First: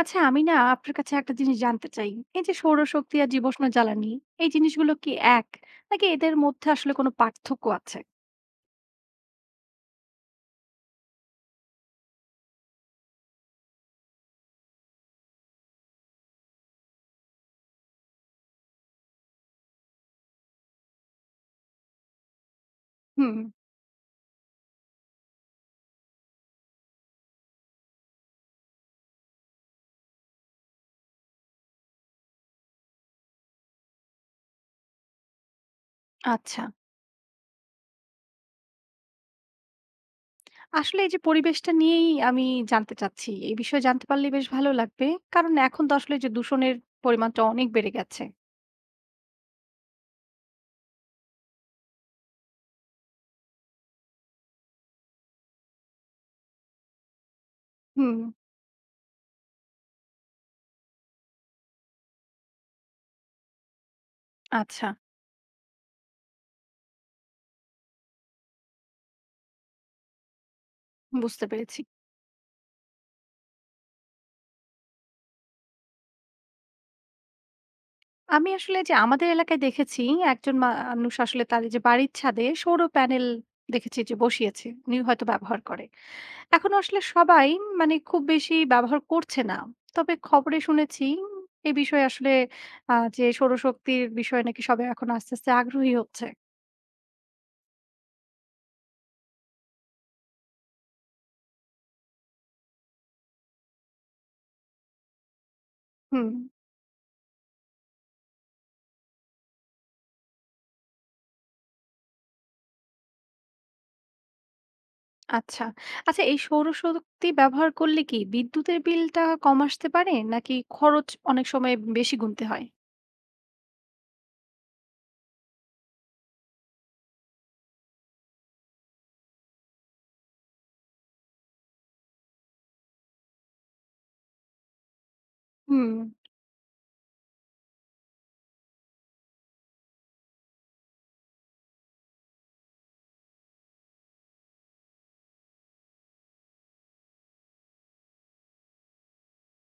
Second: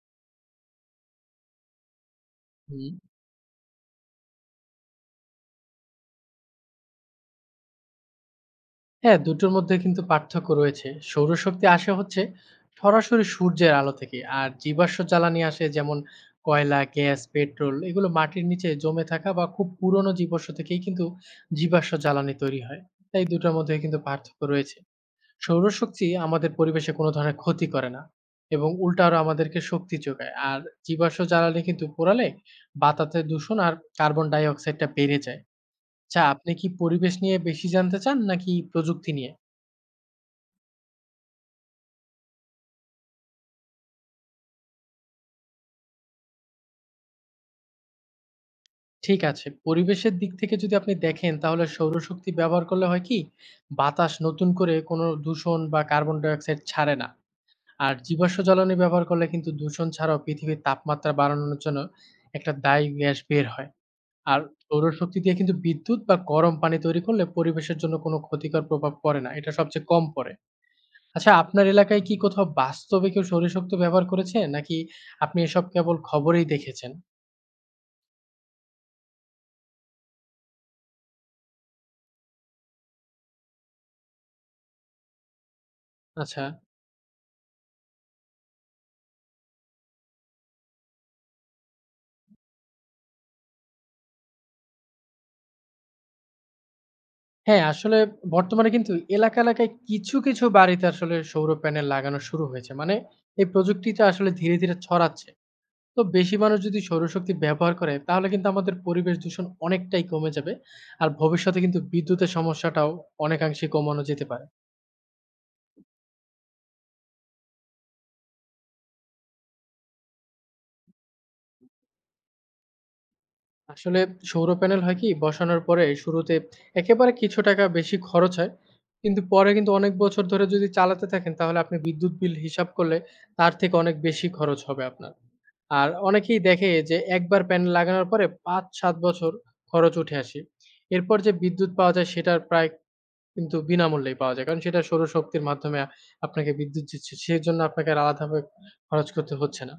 আচ্ছা আমি না আপনার কাছে একটা জিনিস জানতে চাই। এই যে হুম। সৌরশক্তি আর জীবাশ্ম জ্বালানি এই জিনিসগুলো কি এক? নাকি এদের মধ্যে আসলে কোনো পার্থক্য আছে? হ্যাঁ, দুটোর মধ্যে কিন্তু পার্থক্য রয়েছে। সৌরশক্তি আসে হচ্ছে সরাসরি সূর্যের আলো থেকে। আর জীবাশ্ম জ্বালানি আসে যেমন কয়লা, গ্যাস, পেট্রোল এগুলো মাটির নিচে জমে থাকা বা খুব পুরনো জীবাশ্ম থেকেই কিন্তু জীবাশ্ম জ্বালানি তৈরি হয়। তাই হুম দুটোর মধ্যে কিন্তু পার্থক্য রয়েছে। সৌরশক্তি আমাদের পরিবেশে কোনো ধরনের ক্ষতি করে না এবং উল্টা আরো আমাদেরকে শক্তি যোগায়। আর জীবাশ্ম জ্বালানি কিন্তু পোড়ালে বাতাসে দূষণ আর কার্বন ডাই অক্সাইডটা বেড়ে যায়। আচ্ছা, আপনি আচ্ছা। কি পরিবেশ নিয়ে বেশি জানতে চান নাকি প্রযুক্তি নিয়ে? আসলে এই যে পরিবেশটা নিয়েই আমি জানতে চাচ্ছি। এই বিষয়ে জানতে পারলে বেশ ভালো লাগবে। কারণ এখন তো আসলে যে দূষণের পরিমাণটা অনেক বেড়ে গেছে। ঠিক আছে। পরিবেশের দিক থেকে যদি আপনি দেখেন তাহলে সৌরশক্তি ব্যবহার করলে হয় কি, বাতাস নতুন করে কোনো দূষণ বা কার্বন ডাই অক্সাইড ছাড়ে না। আর হুম জীবাশ্ম জ্বালানি ব্যবহার করলে কিন্তু দূষণ ছাড়াও পৃথিবীর তাপমাত্রা বাড়ানোর জন্য একটা দায়ী গ্যাস বের হয়। আর আচ্ছা, সৌরশক্তি দিয়ে কিন্তু বিদ্যুৎ বা গরম পানি তৈরি করলে পরিবেশের জন্য কোনো ক্ষতিকর প্রভাব পড়ে না। এটা সবচেয়ে কম পড়ে। আচ্ছা বুঝতে আপনার পেরেছি। এলাকায় কি কোথাও বাস্তবে কেউ সৌরশক্তি ব্যবহার করেছে? নাকি আপনি এসব কেবল খবরেই দেখেছেন? আমি আসলে যে আমাদের এলাকায় দেখেছি একজন মানুষ আসলে তার এই যে বাড়ির ছাদে সৌর প্যানেল দেখেছি যে বসিয়েছে। উনি হয়তো ব্যবহার করে। আচ্ছা। এখনো আসলে সবাই মানে খুব বেশি ব্যবহার করছে না। তবে খবরে শুনেছি এ বিষয়ে আসলে যে সৌরশক্তির বিষয়ে নাকি সবাই এখন আস্তে, আস্তে আগ্রহী হচ্ছে। হ্যাঁ, আসলে বর্তমানে কিন্তু এলাকায় কিছু, কিছু বাড়িতে আসলে সৌর প্যানেল লাগানো শুরু হয়েছে। মানে এই প্রযুক্তিটা আসলে ধীরে, ধীরে ছড়াচ্ছে। তো হুম, বেশি মানুষ যদি সৌরশক্তি ব্যবহার করে তাহলে কিন্তু আমাদের পরিবেশ দূষণ অনেকটাই কমে যাবে। আর ভবিষ্যতে কিন্তু বিদ্যুতের সমস্যাটাও অনেকাংশে কমানো যেতে পারে। আচ্ছা। আচ্ছা এই সৌরশক্তি ব্যবহার করলে কি বিদ্যুতের বিলটা কম আসতে পারে? নাকি খরচ অনেক সময় বেশি গুনতে হয়? আসলে সৌর প্যানেল হয় কি বসানোর পরে শুরুতে একেবারে কিছু টাকা বেশি খরচ হয় কিন্তু পরে কিন্তু অনেক বছর ধরে যদি চালাতে থাকেন তাহলে আপনি বিদ্যুৎ বিল হিসাব করলে তার থেকে অনেক বেশি খরচ হবে আপনার। হুম। আর অনেকেই দেখে যে একবার প্যানেল লাগানোর পরে ৫-৭ বছর খরচ উঠে আসে, এরপর যে বিদ্যুৎ পাওয়া যায় সেটার প্রায় কিন্তু বিনামূল্যেই পাওয়া যায় কারণ সেটা সৌরশক্তির মাধ্যমে আপনাকে বিদ্যুৎ দিচ্ছে, সেই জন্য আপনাকে আর আলাদাভাবে খরচ করতে হচ্ছে না।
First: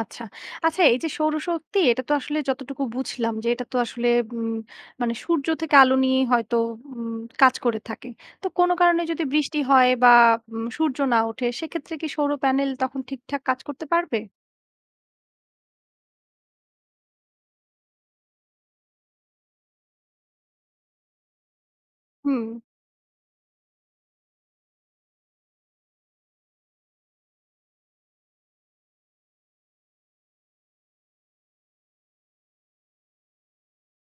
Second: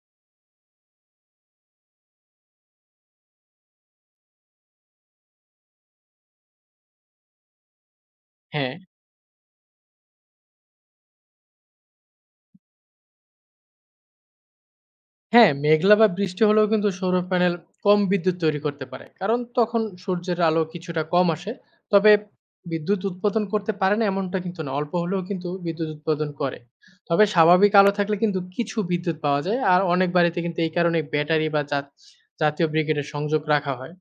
আচ্ছা। আচ্ছা এই যে সৌরশক্তি এটা তো আসলে যতটুকু বুঝলাম যে এটা তো আসলে উম মানে সূর্য থেকে আলো নিয়ে হয়তো কাজ করে থাকে। তো কোনো হ্যাঁ। কারণে যদি বৃষ্টি হয় বা সূর্য না ওঠে সেক্ষেত্রে কি সৌর প্যানেল তখন ঠিকঠাক কাজ করতে পারবে? হ্যাঁ, মেঘলা বা বৃষ্টি হলেও কিন্তু সৌর প্যানেল কম বিদ্যুৎ তৈরি করতে পারে। কারণ তখন সূর্যের আলো কিছুটা কম আসে। তবে হুম, বিদ্যুৎ উৎপাদন করতে পারে না এমনটা কিন্তু না। অল্প হলেও কিন্তু বিদ্যুৎ উৎপাদন করে। তবে স্বাভাবিক আলো থাকলে কিন্তু কিছু বিদ্যুৎ পাওয়া যায়। আর অনেক বাড়িতে কিন্তু এই কারণে ব্যাটারি বা জাতীয় ব্রিগেডের সংযোগ রাখা হয়।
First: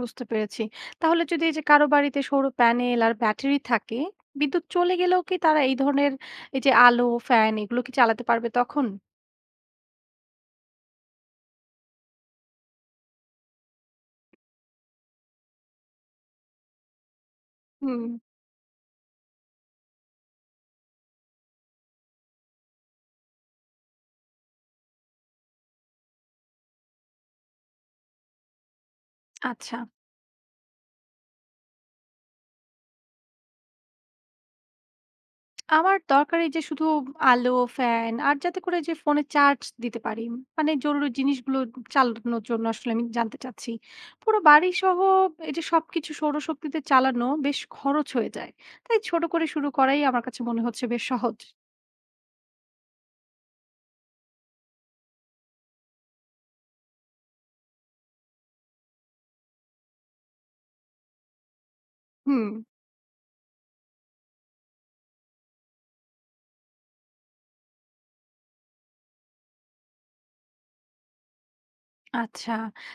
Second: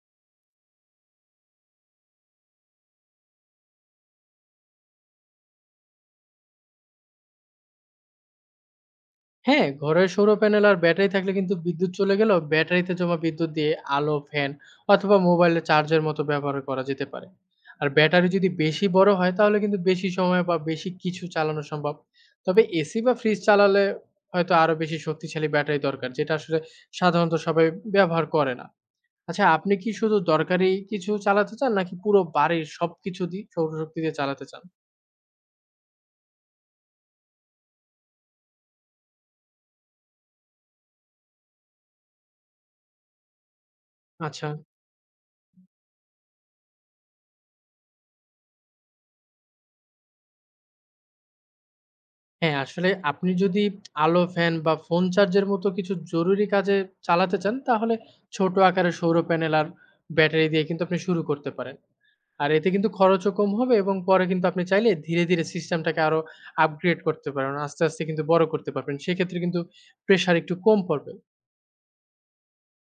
বুঝতে পেরেছি। তাহলে যদি এই যে কারো বাড়িতে সৌর প্যানেল আর ব্যাটারি থাকে, বিদ্যুৎ চলে গেলেও কি তারা এই ধরনের এই যে আলো, ফ্যান এগুলো কি চালাতে পারবে তখন? হ্যাঁ, ঘরে সৌর প্যানেল আর ব্যাটারি থাকলে কিন্তু বিদ্যুৎ চলে গেলেও ব্যাটারিতে জমা বিদ্যুৎ দিয়ে আলো, ফ্যান অথবা মোবাইলের চার্জের মতো ব্যবহার করা যেতে পারে। আর হুম, ব্যাটারি যদি বেশি বড় হয় তাহলে কিন্তু বেশি সময় বা বেশি কিছু চালানো সম্ভব। তবে এসি বা ফ্রিজ চালালে হয়তো আরো বেশি শক্তিশালী ব্যাটারি দরকার, যেটা আসলে সাধারণত সবাই ব্যবহার করে না। আচ্ছা আপনি আচ্ছা। কি শুধু দরকারি কিছু চালাতে চান নাকি পুরো বাড়ির সবকিছু দিয়ে সৌরশক্তি দিয়ে চালাতে চান? আমার দরকার এই যে শুধু আলো, ফ্যান আর যাতে করে যে ফোনে চার্জ দিতে পারি। মানে জরুরি জিনিসগুলো চালানোর জন্য আসলে আমি জানতে চাচ্ছি। পুরো আচ্ছা। বাড়িসহ এই যে সবকিছু সৌরশক্তিতে চালানো বেশ খরচ হয়ে যায়। তাই ছোট করে শুরু করাই আমার কাছে মনে হচ্ছে বেশ সহজ। হ্যাঁ, আসলে আপনি যদি আলো, ফ্যান বা ফোন চার্জের মতো কিছু জরুরি কাজে চালাতে চান, তাহলে ছোট আকারে সৌর প্যানেল আর ব্যাটারি দিয়ে কিন্তু আপনি শুরু করতে পারেন। হুম, আর এতে কিন্তু খরচও কম হবে এবং পরে কিন্তু আপনি চাইলে ধীরে, ধীরে সিস্টেমটাকে আরো আপগ্রেড করতে পারেন। আস্তে, আস্তে কিন্তু বড় করতে পারবেন। সেক্ষেত্রে কিন্তু প্রেশার একটু কম পড়বে। আচ্ছা।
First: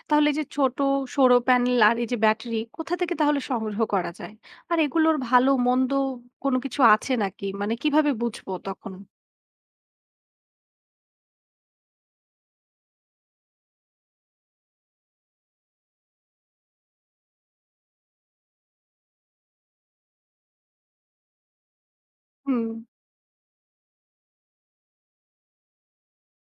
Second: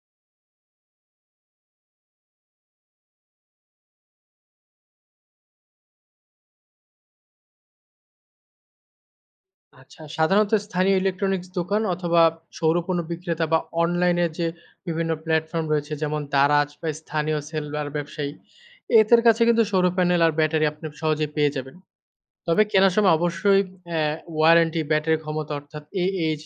তাহলে এই যে ছোট সৌর প্যানেল আর এই যে ব্যাটারি কোথা থেকে তাহলে সংগ্রহ করা যায়? আর এগুলোর ভালো মন্দ কোনো কিছু আছে নাকি? মানে কিভাবে বুঝবো তখন? আচ্ছা, সাধারণত স্থানীয় ইলেকট্রনিক্স দোকান অথবা সৌর পণ্য বিক্রেতা বা অনলাইনে যে বিভিন্ন প্ল্যাটফর্ম রয়েছে যেমন দারাজ বা স্থানীয় সেলুলার ব্যবসায়ী, এদের কাছে কিন্তু সৌর প্যানেল আর ব্যাটারি আপনি সহজেই পেয়ে যাবেন। তবে হুম, কেনার সময় অবশ্যই অ্যা ওয়ারেন্টি, ব্যাটারি ক্ষমতা অর্থাৎ AH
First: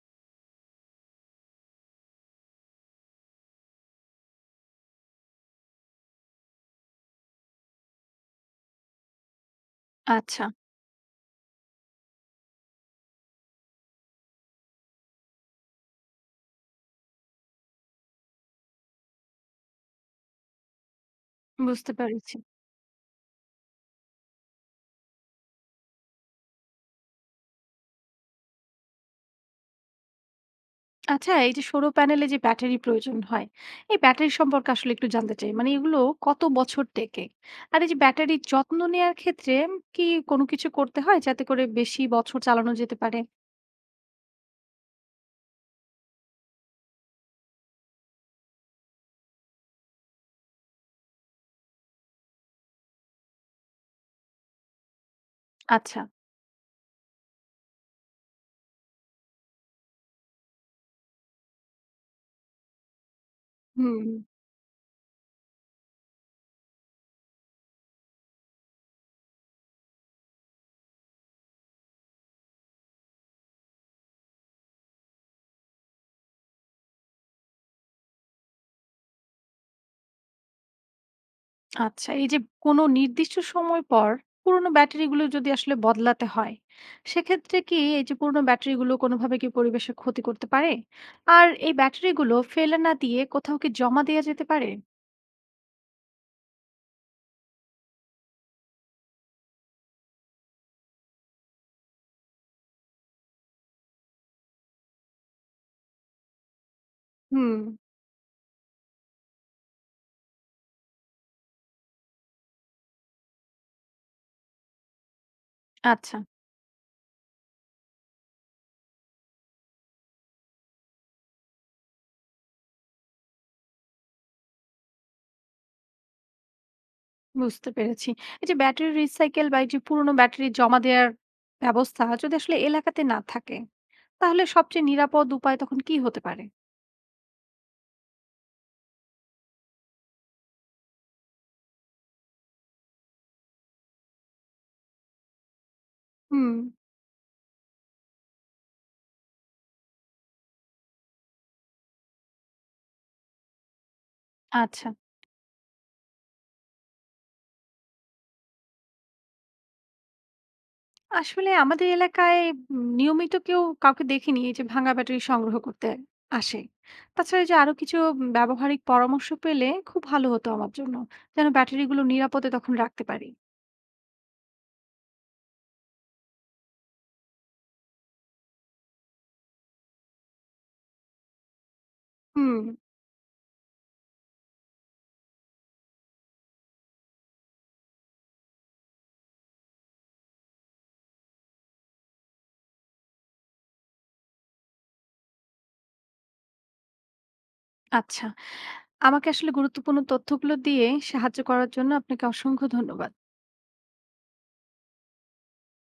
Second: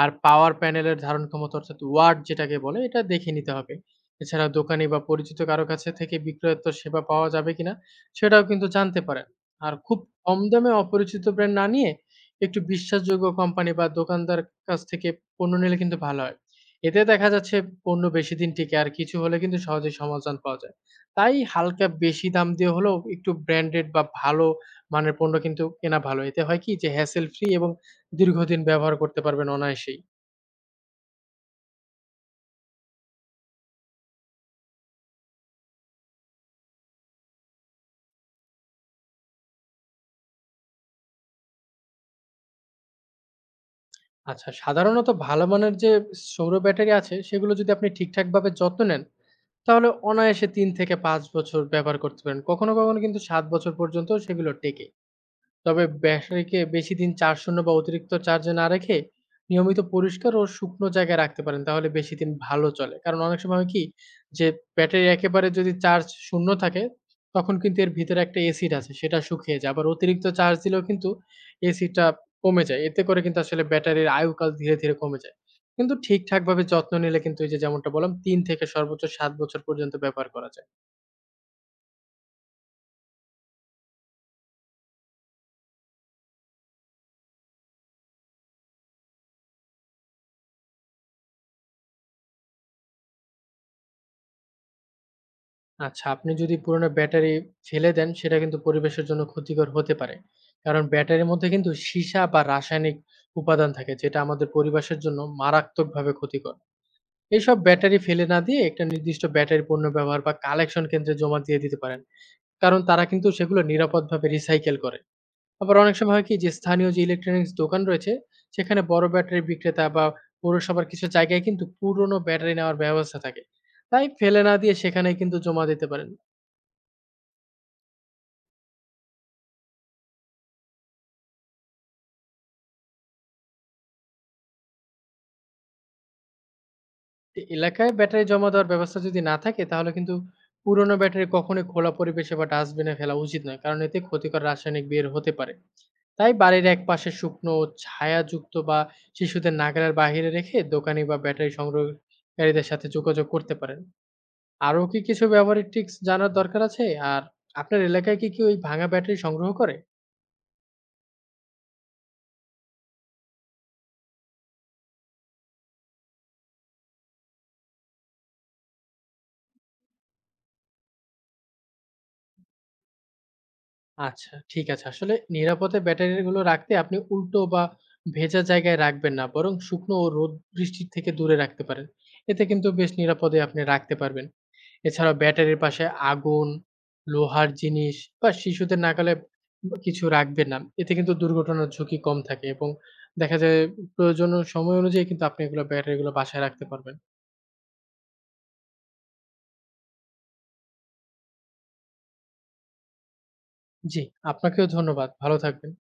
আর পাওয়ার প্যানেলের ধারণ ক্ষমতা অর্থাৎ ওয়াট যেটাকে বলে এটা দেখে নিতে হবে। এছাড়া দোকানি বা পরিচিত কারো কাছে থেকে বিক্রয়োত্তর সেবা পাওয়া যাবে কিনা সেটাও কিন্তু জানতে পারেন। আর খুব কম আচ্ছা দামে অপরিচিত ব্র্যান্ড না নিয়ে একটু বিশ্বাসযোগ্য কোম্পানি বা দোকানদার কাছ থেকে পণ্য নিলে কিন্তু ভালো হয়। এতে দেখা যাচ্ছে পণ্য বেশিদিন টিকে আর কিছু হলে কিন্তু সহজেই সমাধান পাওয়া যায়। তাই হালকা বুঝতে বেশি পেরেছি। দাম দিয়ে হলেও একটু ব্র্যান্ডেড বা ভালো মানের পণ্য কিন্তু কেনা ভালো। এতে হয় কি যে hassle free এবং দীর্ঘদিন ব্যবহার করতে পারবেন অনায়াসেই। আচ্ছা, এই যে সৌর প্যানেলে যে ব্যাটারি প্রয়োজন হয়, এই ব্যাটারি সম্পর্কে আসলে একটু জানতে চাই। মানে এগুলো কত বছর টেকে? আর এই যে ব্যাটারির যত্ন নেয়ার ক্ষেত্রে কি কোনো কিছু করতে হয় যাতে করে বেশি বছর চালানো যেতে পারে? আচ্ছা সাধারণত ভালো মানের যে সৌর ব্যাটারি আছে সেগুলো যদি আপনি ঠিকঠাকভাবে যত্ন নেন, তাহলে অনায়াসে ৩ থেকে ৫ বছর ব্যবহার করতে পারেন। কখনো, কখনো কিন্তু ৭ বছর পর্যন্ত সেগুলো টেকে। তবে আচ্ছা। ব্যাটারিকে বেশি দিন চার্জ শূন্য বা অতিরিক্ত চার্জে না রেখে নিয়মিত পরিষ্কার ও শুকনো জায়গায় রাখতে পারেন তাহলে বেশি দিন ভালো চলে। কারণ অনেক সময় হয় কি হুম, যে ব্যাটারি একেবারে যদি চার্জ শূন্য থাকে তখন কিন্তু এর ভিতরে একটা অ্যাসিড আছে সেটা শুকিয়ে যায়। আবার অতিরিক্ত চার্জ দিলেও কিন্তু অ্যাসিডটা কমে যায়। এতে করে কিন্তু আসলে ব্যাটারির আয়ুকাল ধীরে, ধীরে কমে যায়। কিন্তু ঠিকঠাকভাবে যত্ন নিলে কিন্তু এই যে যেমনটা বললাম ৩ থেকে সর্বোচ্চ ৭ বছর পর্যন্ত ব্যবহার করা যায়। আচ্ছা। এই যে কোনো নির্দিষ্ট সময় পর পুরোনো ব্যাটারিগুলো যদি আসলে বদলাতে হয়, সেক্ষেত্রে কি এই যে পুরোনো ব্যাটারিগুলো কোনোভাবে কি পরিবেশের ক্ষতি করতে পারে? আর এই ব্যাটারিগুলো ফেলে না দিয়ে কোথাও কি জমা দেয়া যেতে পারে? আচ্ছা, আপনি যদি পুরোনো ব্যাটারি ফেলে দেন, সেটা কিন্তু পরিবেশের জন্য ক্ষতিকর হতে পারে। কারণ ব্যাটারির মধ্যে কিন্তু সীসা বা রাসায়নিক উপাদান থাকে, যেটা আমাদের পরিবেশের জন্য মারাত্মকভাবে ক্ষতিকর। হুম, এইসব ব্যাটারি ফেলে না দিয়ে একটা নির্দিষ্ট ব্যাটারি পণ্য ব্যবহার বা কালেকশন কেন্দ্রে জমা দিয়ে দিতে পারেন। কারণ তারা কিন্তু সেগুলো নিরাপদভাবে রিসাইকেল করে। আবার অনেক সময় আচ্ছা। হয় কি যে স্থানীয় যে ইলেকট্রনিক্স দোকান রয়েছে, সেখানে বড় ব্যাটারি বিক্রেতা বা পৌরসভার কিছু জায়গায় কিন্তু পুরোনো ব্যাটারি নেওয়ার ব্যবস্থা থাকে। তাই ফেলে না দিয়ে সেখানেই কিন্তু জমা দিতে পারেন। বুঝতে পেরেছি। এই যে ব্যাটারি রিসাইকেল বা এই যে পুরোনো ব্যাটারি জমা দেওয়ার ব্যবস্থা যদি আসলে এলাকাতে না থাকে, তাহলে সবচেয়ে নিরাপদ উপায় তখন কি হতে পারে? এ এলাকায় ব্যাটারি জমা দেওয়ার ব্যবস্থা যদি না থাকে তাহলে কিন্তু পুরোনো ব্যাটারি কখনোই খোলা পরিবেশে বা ডাস্টবিনে ফেলা উচিত নয়, কারণ এতে ক্ষতিকর রাসায়নিক বের হতে পারে। তাই হুম বাড়ির এক পাশে শুকনো, ছায়াযুক্ত বা শিশুদের নাগালের বাইরে রেখে দোকানি বা ব্যাটারি সংগ্রহকারীদের সাথে যোগাযোগ করতে পারেন। আরও আচ্ছা। কি কিছু ব্যবহারিক টিপস জানার দরকার আছে? আর আপনার এলাকায় কি কেউ ওই ভাঙা ব্যাটারি সংগ্রহ করে? আসলে আমাদের এলাকায় নিয়মিত কেউ কাউকে দেখিনি এই যে ভাঙা ব্যাটারি সংগ্রহ করতে আসে। তাছাড়া এই যে আরো কিছু ব্যবহারিক পরামর্শ পেলে খুব ভালো হতো আমার জন্য। যেন ব্যাটারিগুলো নিরাপদে তখন রাখতে পারি। আচ্ছা, ঠিক আছে। আসলে নিরাপদে ব্যাটারিগুলো রাখতে আপনি উল্টো বা ভেজা জায়গায় রাখবেন না। বরং শুকনো ও রোদ বৃষ্টির থেকে দূরে রাখতে পারেন। এতে হুম কিন্তু বেশ নিরাপদে আপনি রাখতে পারবেন। এছাড়াও ব্যাটারির পাশে আগুন, লোহার জিনিস বা শিশুদের নাগালে বা কিছু রাখবেন না। এতে কিন্তু দুর্ঘটনার ঝুঁকি কম থাকে এবং দেখা যায় প্রয়োজন ও সময় অনুযায়ী কিন্তু আপনি এগুলো ব্যাটারিগুলো বাসায় রাখতে পারবেন। আচ্ছা। আমাকে আসলে গুরুত্বপূর্ণ তথ্যগুলো দিয়ে সাহায্য করার জন্য আপনাকে অসংখ্য ধন্যবাদ। জি, আপনাকেও ধন্যবাদ। ভালো থাকবেন।